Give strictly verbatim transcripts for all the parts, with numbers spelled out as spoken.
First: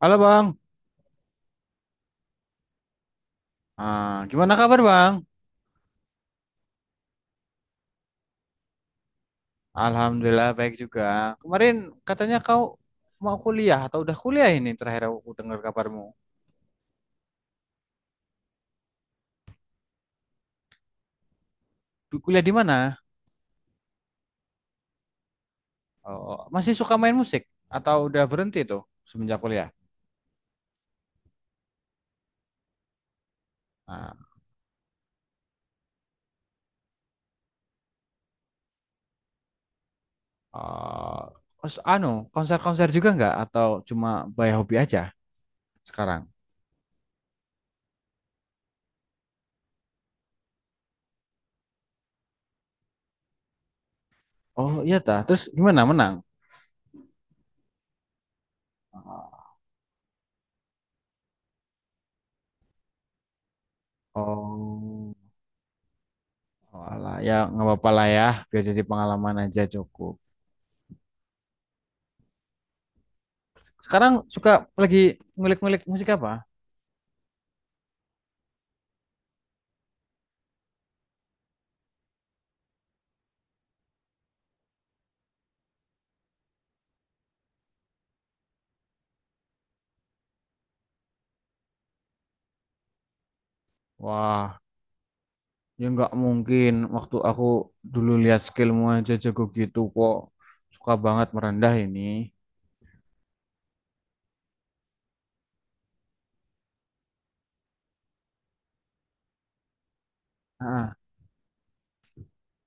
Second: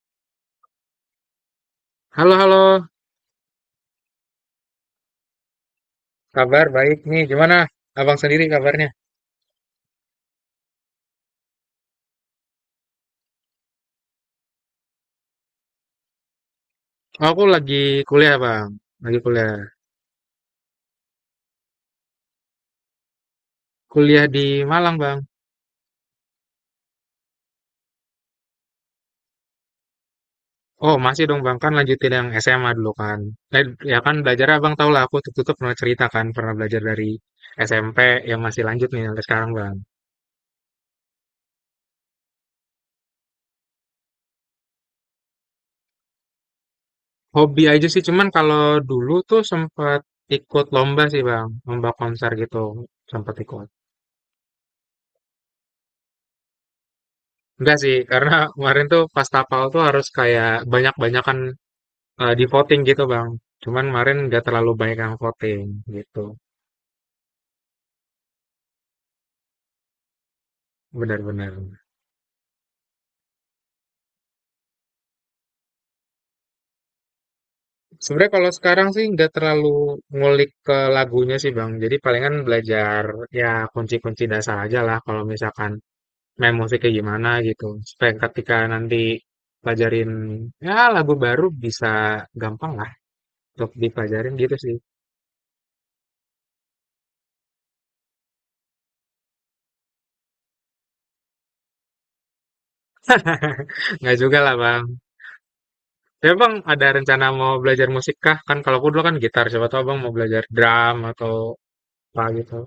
Halo Bang, Halo, halo. ah, gimana kabar Bang? Kabar baik nih, gimana abang sendiri kabarnya? Alhamdulillah baik juga. Kemarin katanya kau mau kuliah atau udah kuliah ini terakhir aku dengar kabarmu. Oh, aku lagi kuliah, Bang. Lagi kuliah. Du- Kuliah di mana? Kuliah di Malang, Bang. Oh, masih suka main musik atau udah berhenti tuh semenjak kuliah? Oh, masih dong, Bang. Kan lanjutin yang S M A dulu kan. Eh, ya kan Nah, belajar Abang tau lah, aku tutup-tutup pernah cerita kan, pernah belajar dari S M P yang masih lanjut nih sampai sekarang, Bang. oh, terus anu konser-konser juga nggak atau cuma by hobi aja sekarang? Hobi aja sih, cuman kalau dulu tuh sempat ikut lomba sih, Bang. Lomba konser gitu, sempat ikut. Oh iya tah, terus gimana menang? Enggak sih, karena kemarin tuh pas tapal tuh harus kayak banyak-banyakan, Eh, di voting gitu, Bang. Cuman kemarin nggak terlalu banyak yang Oh, voting gitu. oh alah, ya nggak apa-apa lah ya, biar jadi pengalaman aja cukup. Benar-benar. Sekarang suka lagi ngulik-ngulik musik apa? Sebenarnya kalau sekarang sih nggak terlalu ngulik ke lagunya sih, Bang. Jadi palingan belajar ya kunci-kunci dasar aja lah kalau misalkan main musiknya gimana gitu. Supaya ketika nanti pelajarin ya lagu baru bisa gampang lah untuk dipelajarin gitu Wah, sih. ya nggak mungkin. Waktu aku dulu lihat skillmu aja jago gitu kok. Suka banget merendah ini. Nggak juga lah, Bang. Tapi Bang, ada rencana mau belajar musik kah? Kan kalau aku dulu kan gitar, siapa tahu Bang mau belajar drum Ah, atau apa gitu.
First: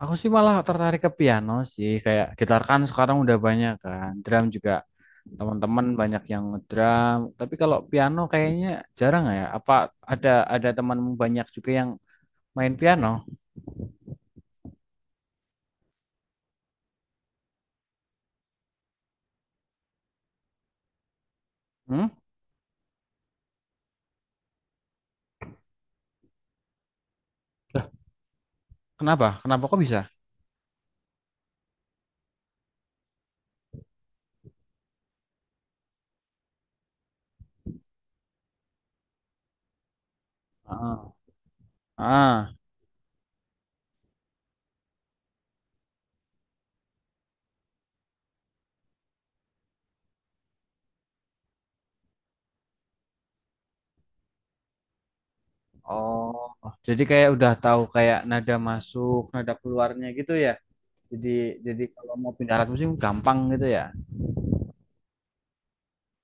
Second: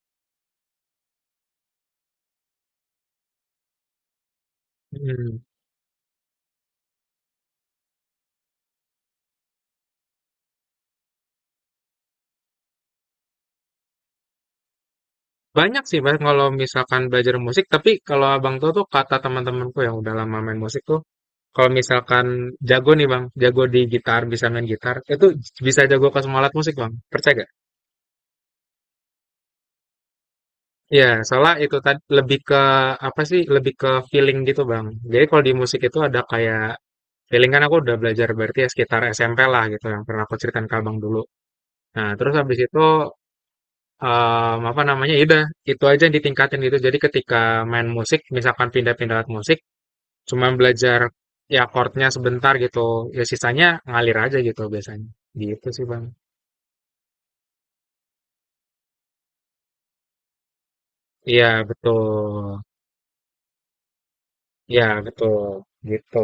aku sih malah tertarik ke piano sih. Kayak gitar kan sekarang udah banyak kan. Drum juga Mhm. teman-teman banyak yang ngedrum. Tapi kalau piano kayaknya jarang ya. Apa ada ada temanmu banyak juga yang main piano? Banyak sih, Mas, kalau misalkan belajar musik, tapi kalau Abang tuh tuh kata teman-temanku yang udah lama main musik tuh, kalau Hmm? misalkan jago nih Bang, jago di gitar, bisa main gitar, itu bisa jago ke semua alat musik Bang, percaya gak? Kenapa? Kenapa kok bisa? Iya, soalnya itu tadi lebih ke apa sih? Lebih ke feeling gitu, Bang. Jadi kalau di musik itu ada kayak feeling, kan aku udah belajar berarti ya sekitar S M P lah gitu yang pernah aku ceritain ke Abang Ah. dulu. Nah, terus Ah. habis itu, Eee, apa namanya, ya udah itu aja yang ditingkatin gitu. Jadi ketika main musik, misalkan pindah-pindah alat musik, cuman belajar ya chordnya sebentar gitu, ya sisanya ngalir aja gitu biasanya. Gitu sih, Bang. Oh, jadi kayak udah tahu kayak nada masuk, nada keluarnya gitu ya. Jadi Iya, jadi betul. kalau mau pindah alat musik gampang gitu ya. Iya, betul, gitu.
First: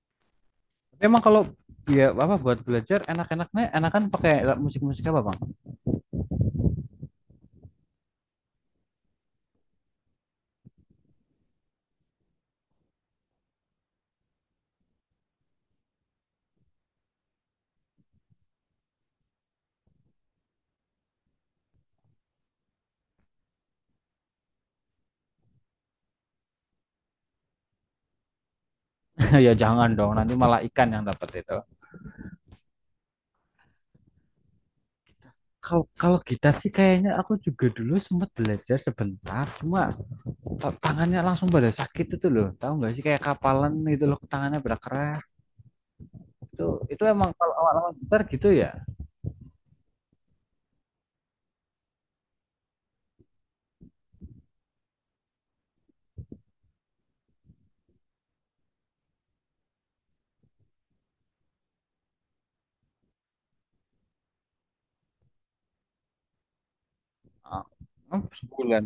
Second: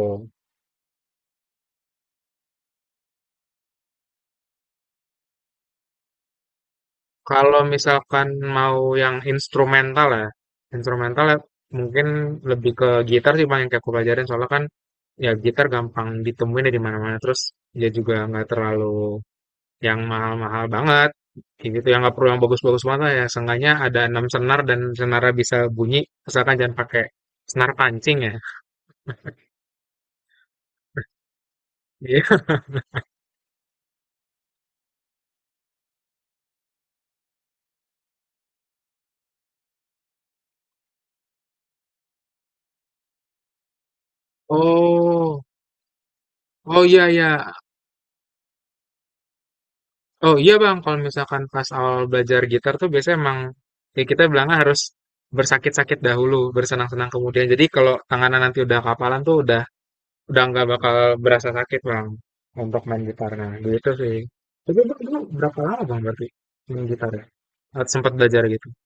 Tapi emang kalau ya apa buat belajar enak-enaknya enakan pakai alat musik-musik apa, Bang? Kalau misalkan mau yang instrumental ya, instrumental ya mungkin lebih ke gitar sih, Bang, yang kayak aku pelajarin, soalnya kan ya gitar gampang ditemuin ya di mana-mana, terus ya juga nggak terlalu yang mahal-mahal banget, kayak gitu yang nggak perlu yang bagus-bagus banget, ya seenggaknya ada enam senar dan senarnya bisa bunyi, asalkan jangan pakai senar pancing ya. Ya jangan dong, nanti malah ikan yang dapat itu. Iya. Kalau kalau gitar sih kayaknya aku juga dulu sempat belajar sebentar, cuma ta- tangannya langsung pada sakit itu loh. Tahu nggak sih kayak kapalan gitu loh, tangannya berkerak. Oh, Itu oh itu iya iya, emang kalau awal-awal gitar gitu ya. oh iya Bang, kalau misalkan pas awal belajar gitar tuh biasanya emang ya kita bilangnya harus bersakit-sakit dahulu bersenang-senang kemudian. Jadi kalau tangannya nanti udah kapalan tuh udah udah nggak bakal berasa sakit Bang untuk main gitarnya gitu sih. Tapi Bang, dulu berapa lama Bang berarti main gitar ya, Ah, sempat oh, belajar gitu. sebulan.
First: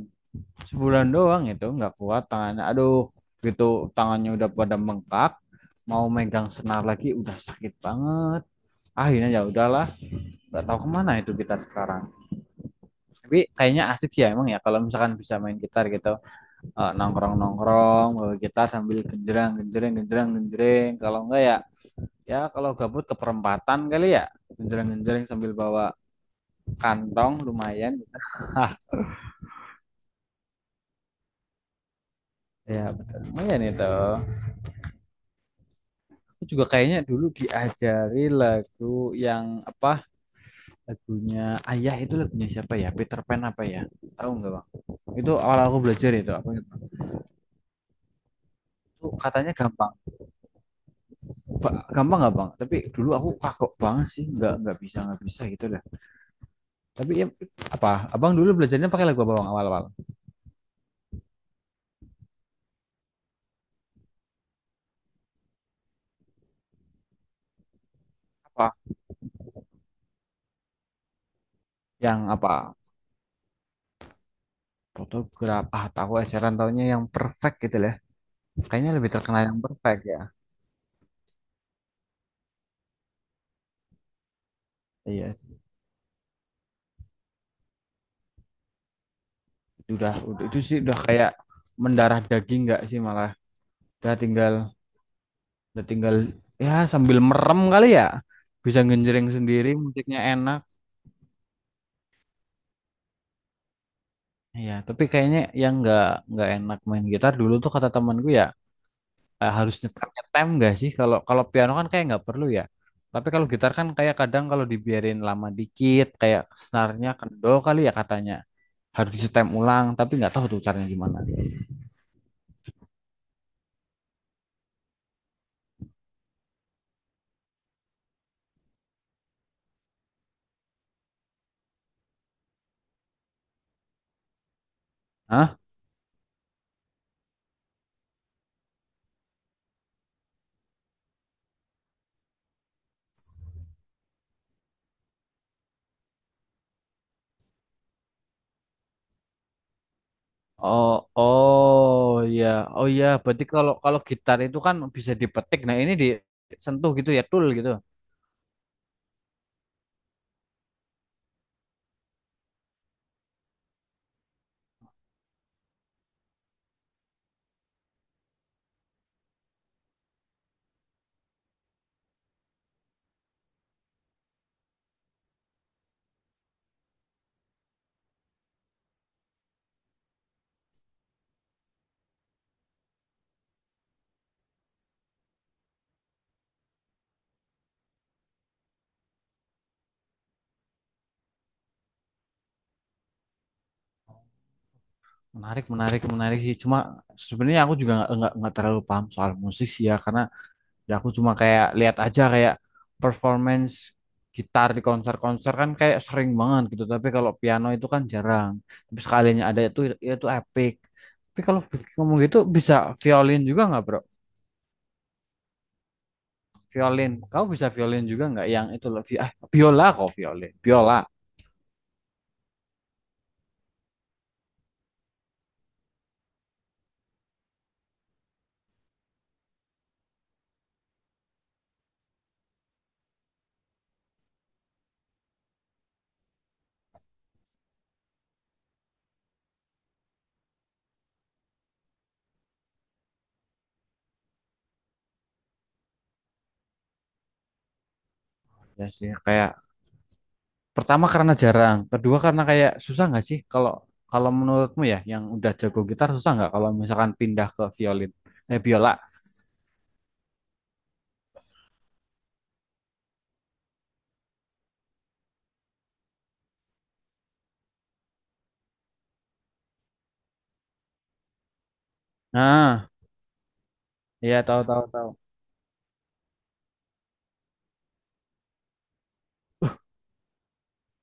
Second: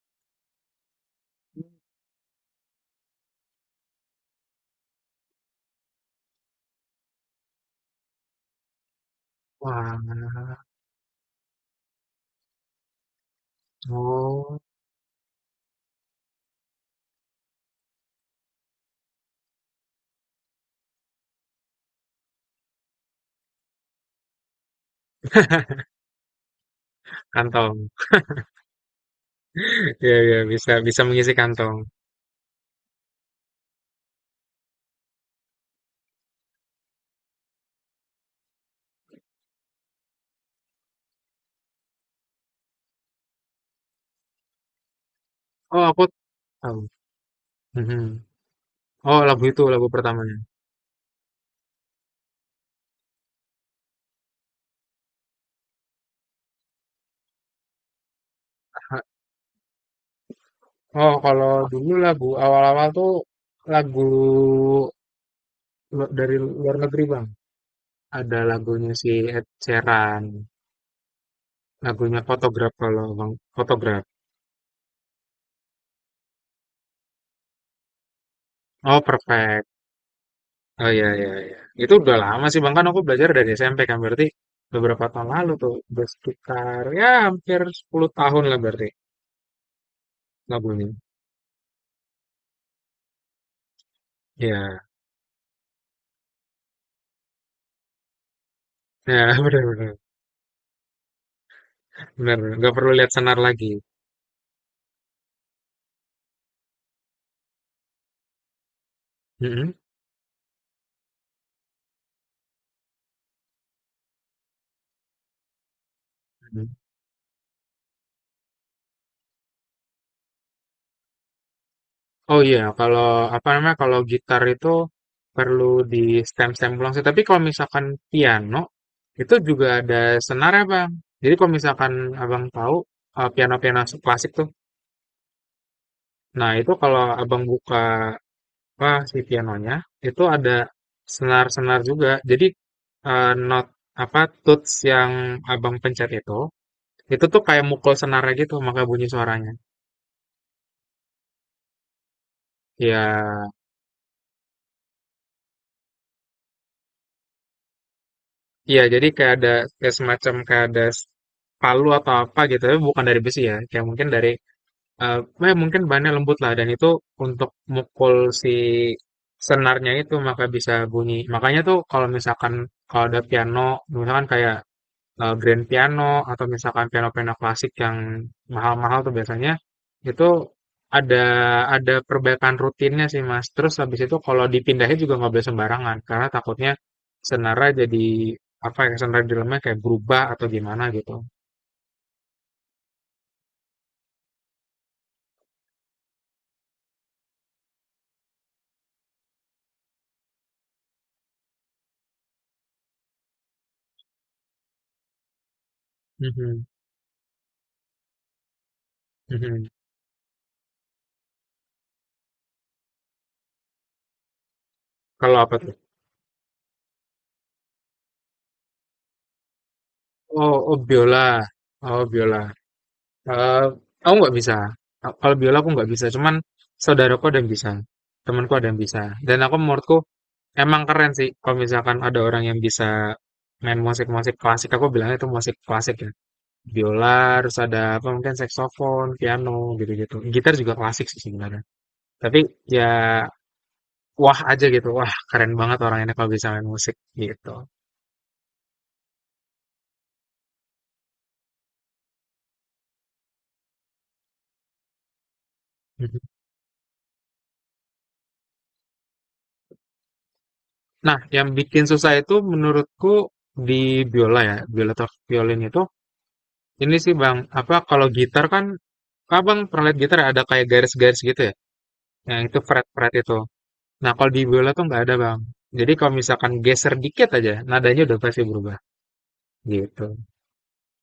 Sebulan doang itu nggak kuat tangannya. Aduh, gitu tangannya udah pada bengkak. Mau megang senar lagi udah sakit banget. Akhirnya ya udahlah, Wah, nggak tahu kemana itu gitar sekarang. Tapi kayaknya asik sih ya emang ya oh, kalau misalkan bisa main gitar gitu, Eh, nongkrong-nongkrong bawa gitar sambil genjreng genjreng genjreng genjreng. Kalau enggak ya ya kalau gabut ke perempatan kali ya genjreng genjreng sambil bawa kantong kantong. lumayan. Hah, Iya, iya, bisa bisa mengisi kantong. ya betul lumayan itu. Aku juga kayaknya dulu diajari lagu yang apa lagunya Ayah itu lagunya siapa ya Peter Pan apa ya tahu nggak bang itu awal aku Oh, aku belajar itu aku ingat tahu. banget. Mhm. Itu Oh, lagu katanya itu lagu gampang. pertamanya. Ba- gampang nggak bang tapi dulu aku kagok banget sih nggak nggak bisa nggak bisa gitu dah tapi ya, apa abang dulu belajarnya Ha- pakai lagu apa bang awal-awal Oh, kalau dulu lagu awal-awal tuh lagu, lu- dari luar negeri, Bang. Ada apa lagunya si Ed Sheeran, lagunya yang Photograph apa kalau Bang, Photograph. fotograf ah tahu ajaran tahunya yang perfect gitu lah kayaknya Oh, lebih terkenal yang Perfect. perfect ya Oh iya iya iya. Itu udah lama sih, Bang. Kan aku belajar dari S M P kan berarti beberapa tahun iya lalu tuh, udah sekitar ya hampir sepuluh tahun lah berarti udah udah- itu sih lagunya. udah kayak mendarah daging nggak sih malah udah tinggal Iya. udah tinggal ya sambil merem kali ya bisa Ya, ngenjreng sendiri benar-benar, musiknya enak benar-benar. Nggak perlu lihat senar lagi. ya tapi kayaknya yang nggak nggak enak main gitar dulu tuh kata temanku ya eh, Mm-mm. harus nyetem nyetem nggak sih kalau kalau piano kan kayak nggak perlu ya tapi kalau gitar kan kayak kadang kalau dibiarin lama dikit kayak Mm. senarnya kendor kali ya katanya harus disetem ulang tapi nggak tahu tuh caranya gimana. Oh iya, kalau apa namanya, kalau gitar itu perlu di stem-stem ulang sih. Tapi kalau misalkan piano itu juga ada senar ya, Bang. Jadi kalau misalkan Abang tahu, eh, piano-piano klasik tuh. Hah? Nah, itu kalau Abang buka apa si pianonya itu ada senar-senar juga. Jadi, eh, not apa tuts yang Abang pencet itu itu tuh kayak mukul senarnya gitu maka bunyi suaranya. Oh, oh ya, oh ya. Berarti Ya, kalau kalau gitar itu kan bisa dipetik. Nah ini disentuh gitu ya, tool gitu. iya, jadi kayak ada kayak semacam kayak ada s- palu atau apa gitu, tapi bukan dari besi ya. Kayak mungkin dari, eh eh, mungkin bahannya lembut lah, dan itu untuk mukul si senarnya itu maka bisa bunyi. Makanya tuh kalau misalkan kalau ada piano, misalkan kayak, eh, grand piano atau misalkan piano-piano klasik yang mahal-mahal tuh biasanya itu ada ada perbaikan rutinnya sih, Mas. Terus habis itu kalau dipindahin juga nggak boleh sembarangan karena takutnya senara jadi apa ya, senara di dalamnya kayak berubah atau gimana gitu. Menarik, menarik, menarik sih. Cuma sebenarnya aku juga nggak nggak nggak terlalu paham soal musik sih ya, karena ya aku cuma kayak lihat aja kayak performance gitar di konser-konser kan kayak sering banget Mhm, gitu. Tapi kalau piano itu kan jarang. Tapi sekalinya ada mhm. itu itu epic. Tapi kalau ngomong gitu bisa violin juga nggak, bro? Kalau apa tuh? Violin, kau bisa violin juga nggak? Yang itu loh, vi- ah, biola kok violin, Oh, oh biola. biola, oh biola. Eh, aku nggak bisa. Kalau biola aku nggak bisa, cuman saudaraku ada yang bisa, temanku ada yang bisa. Dan aku, menurutku emang keren sih kalau misalkan ada orang yang bisa main musik-musik klasik. Aku bilangnya itu musik klasik ya. Biola, terus ada apa mungkin saksofon, piano gitu-gitu. Gitar juga klasik sih sebenarnya. Tapi ya wah aja gitu. Wah, keren banget orang ini kalau bisa main musik gitu. Ya sih, kayak pertama karena jarang, kedua karena kayak susah nggak sih kalau kalau menurutmu ya yang udah jago gitar Mhm. susah nggak kalau misalkan pindah ke violin, eh biola. Nah, yang bikin susah itu menurutku di biola ya, biola atau violin itu ini sih, Bang, apa, kalau gitar kan Abang pernah lihat gitar ya, ada kayak garis-garis gitu ya? Yang itu Nah, fret-fret itu. Nah, kalau iya di tahu biola tahu tuh nggak tahu. ada, Bang. Jadi kalau misalkan geser dikit aja, nadanya udah pasti berubah gitu.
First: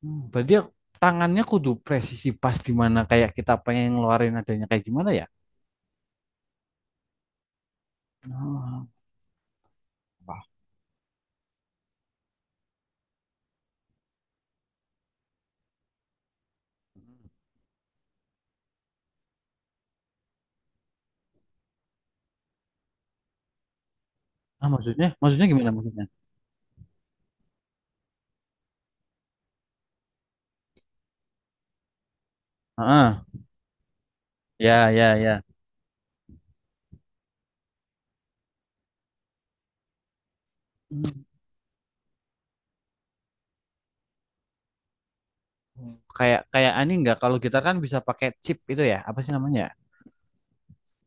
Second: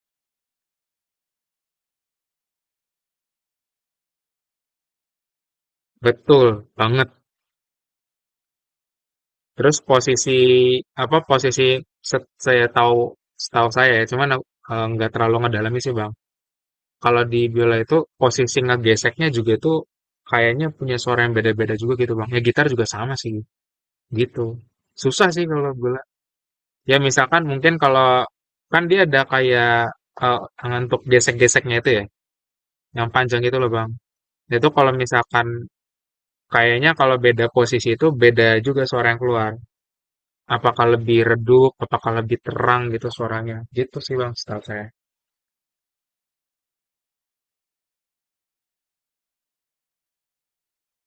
Hmm, berarti ya tangannya kudu presisi pas di mana kayak kita pengen ngeluarin adanya kayak gimana ya? Betul banget. Ah, Terus apa? posisi apa, posisi se- saya tahu, setahu saya ya, cuman aku, eh, nggak terlalu ngedalami sih, Bang. Kalau di biola itu posisi ngegeseknya juga itu kayaknya punya suara yang beda-beda juga gitu, Bang. Ya gitar juga sama sih gitu. Ah, maksudnya Susah sih maksudnya kalau gimana biola. maksudnya? Ya misalkan mungkin kalau, kan dia ada kayak, eh, tangan untuk gesek-geseknya itu ya, yang Heeh. panjang itu loh, Bang. Itu Ya kalau ya ya. misalkan kayaknya kalau beda posisi itu beda juga suara yang keluar. Apakah lebih Hmm. redup, apakah lebih terang gitu suaranya. Gitu sih Bang, setahu saya. Kayak kayak ani nggak kalau gitar kan bisa pakai chip itu ya, apa sih namanya? Ya?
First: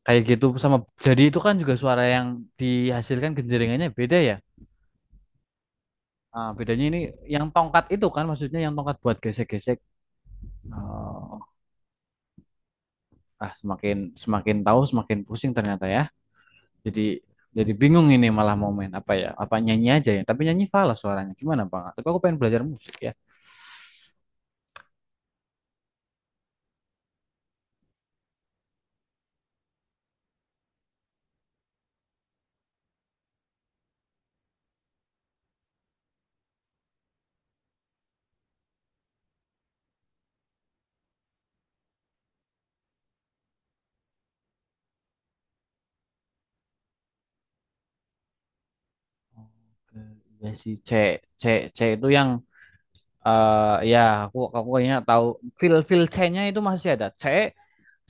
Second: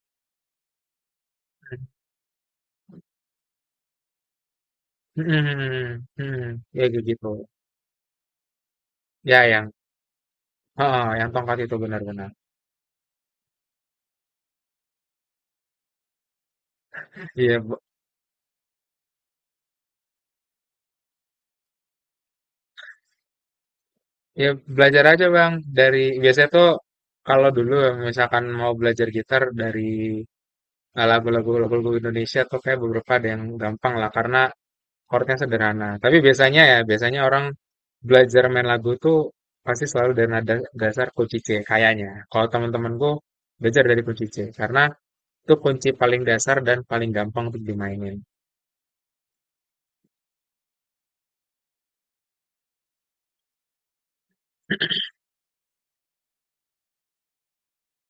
Kayak gitu sama jadi itu kan juga suara yang dihasilkan genjeringannya beda ya. Hmm, hmm, hmm, Ah, hmm. Ya bedanya ini kayak gitu. yang tongkat itu kan maksudnya yang tongkat buat Ya yang, gesek-gesek. heeh, yang Oh, tongkat itu benar-benar. ah semakin semakin tahu semakin pusing ternyata ya. Jadi Iya, jadi Bu. bingung ini malah mau main apa ya? Apa nyanyi aja ya? Tapi nyanyi falas suaranya. Gimana Bang? Tapi aku pengen belajar musik ya. Ya belajar aja Bang. Dari biasanya tuh kalau dulu misalkan mau belajar gitar dari, eh, lagu-lagu lagu-lagu Indonesia tuh kayak beberapa ada yang gampang lah, karena chordnya sederhana. Tapi biasanya ya, biasanya orang belajar main lagu tuh pasti selalu dari nada dasar kunci C, kayaknya. Kalau teman-temanku belajar dari kunci C, karena itu kunci paling dasar dan paling gampang untuk dimainin. Oke, iya sih C C C itu yang eh ya aku aku kayaknya tahu feel feel C-nya itu masih ada. C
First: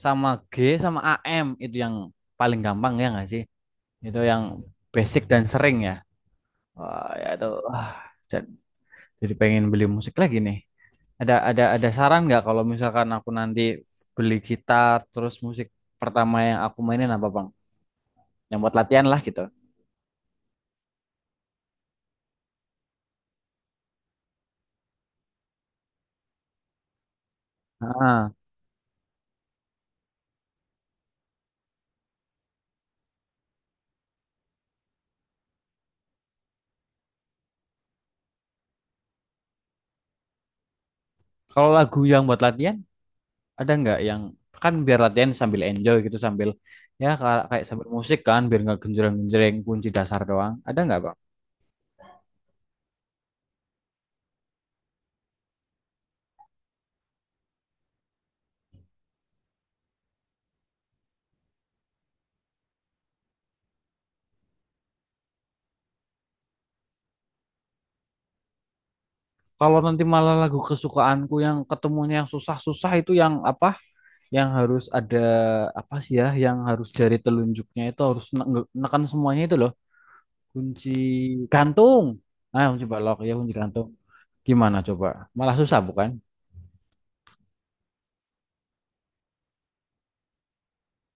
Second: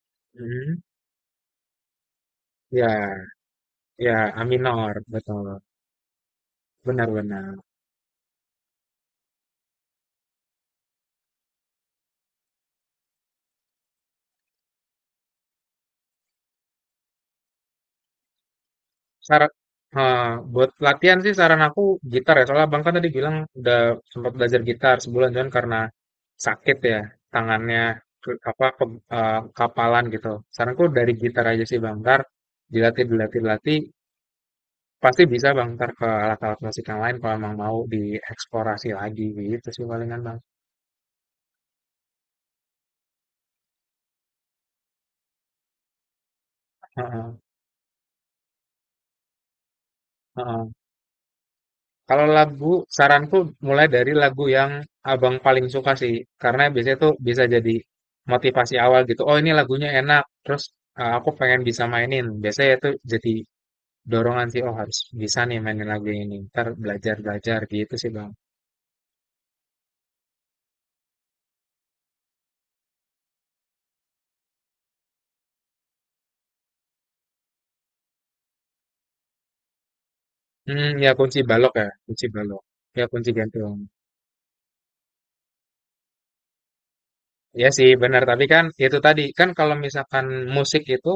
sama G Hmm, sama A M itu yang paling gampang ya nggak ya, sih? Itu ya, yang A minor, basic dan betul. sering ya. Wah, ya itu. Benar-benar. Ah, jadi pengen beli musik lagi nih. Ada ada ada saran nggak kalau misalkan aku nanti beli gitar terus musik pertama yang aku mainin apa Bang? Yang buat latihan lah gitu. Saran, eee, buat latihan sih saran aku gitar ya, soalnya Abang kan tadi bilang udah sempat belajar gitar sebulan, cuman karena sakit ya tangannya, ke Ah, apa, keb eee, kapalan gitu. Saranku dari gitar aja sih, Bang, entar dilatih dilatih dilatih, pasti bisa Bang entar ke alat-alat musik yang lain kalau emang mau dieksplorasi lagi, gitu sih palingan Bang. kalau lagu yang buat latihan ada nggak yang kan biar latihan sambil enjoy gitu sambil ya Heeh, ka- kayak sambil musik kan biar nggak genjreng-genjreng kunci dasar doang. heeh. Ada nggak Bang? Kalau lagu, saranku mulai dari lagu yang Abang paling suka sih, karena biasanya tuh bisa jadi motivasi awal gitu. Oh, ini lagunya enak, terus, uh, aku pengen bisa mainin. Biasanya itu jadi dorongan sih, oh harus bisa nih mainin lagu ini. Ntar belajar-belajar gitu sih, Bang. Kalau nanti malah lagu kesukaanku yang ketemunya yang susah-susah itu yang apa? Yang harus ada apa sih ya yang harus jari telunjuknya itu harus ne- nge- neken semuanya itu loh. Kunci Hmm, ya kunci balok ya, gantung. kunci balok. Ah, kunci Ya balok kunci ya kunci gantung. gantung. Gimana coba? Malah susah bukan? Ya sih benar, tapi kan itu tadi kan kalau misalkan musik itu,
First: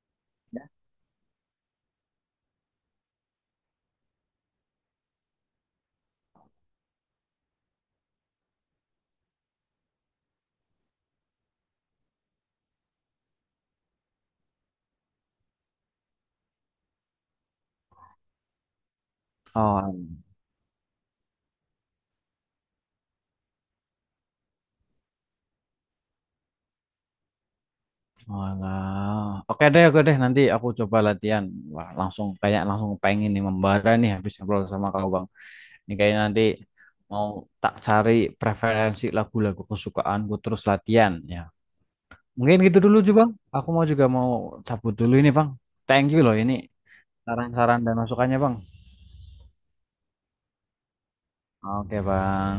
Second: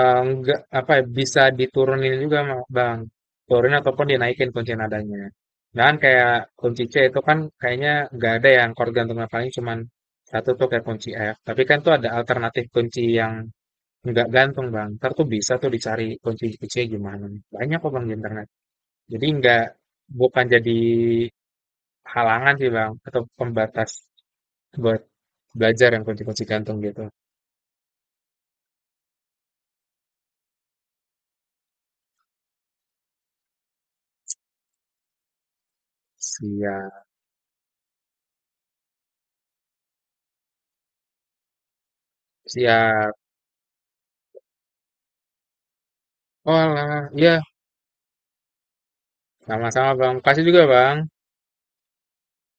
eh, enggak apa ya, bisa diturunin juga, Ma- bang turunin ataupun dinaikin kunci nadanya, dan kayak kunci C itu kan kayaknya nggak ada yang chord gantungnya, paling cuman satu tuh kayak kunci F, tapi kan tuh ada alternatif kunci yang nggak gantung Bang, ntar tuh bisa tuh dicari kunci C gimana, banyak kok Bang di internet, jadi nggak, Oh, bukan jadi halangan sih Bang, atau pembatas buat belajar yang kunci-kunci gantung gitu. alah. Oke deh, oke deh. Nanti aku coba latihan. Wah, langsung kayak langsung pengen nih membara nih habis ngobrol sama kau bang. Ini kayaknya nanti Siap, mau tak cari preferensi lagu-lagu kesukaanku terus latihan ya. Mungkin gitu dulu juga siap. bang. Aku mau juga mau cabut dulu ini bang. Thank you loh ini Oh lah ya. saran-saran dan masukannya bang. Sama-sama, Bang. Kasih juga, Bang. Oke bang.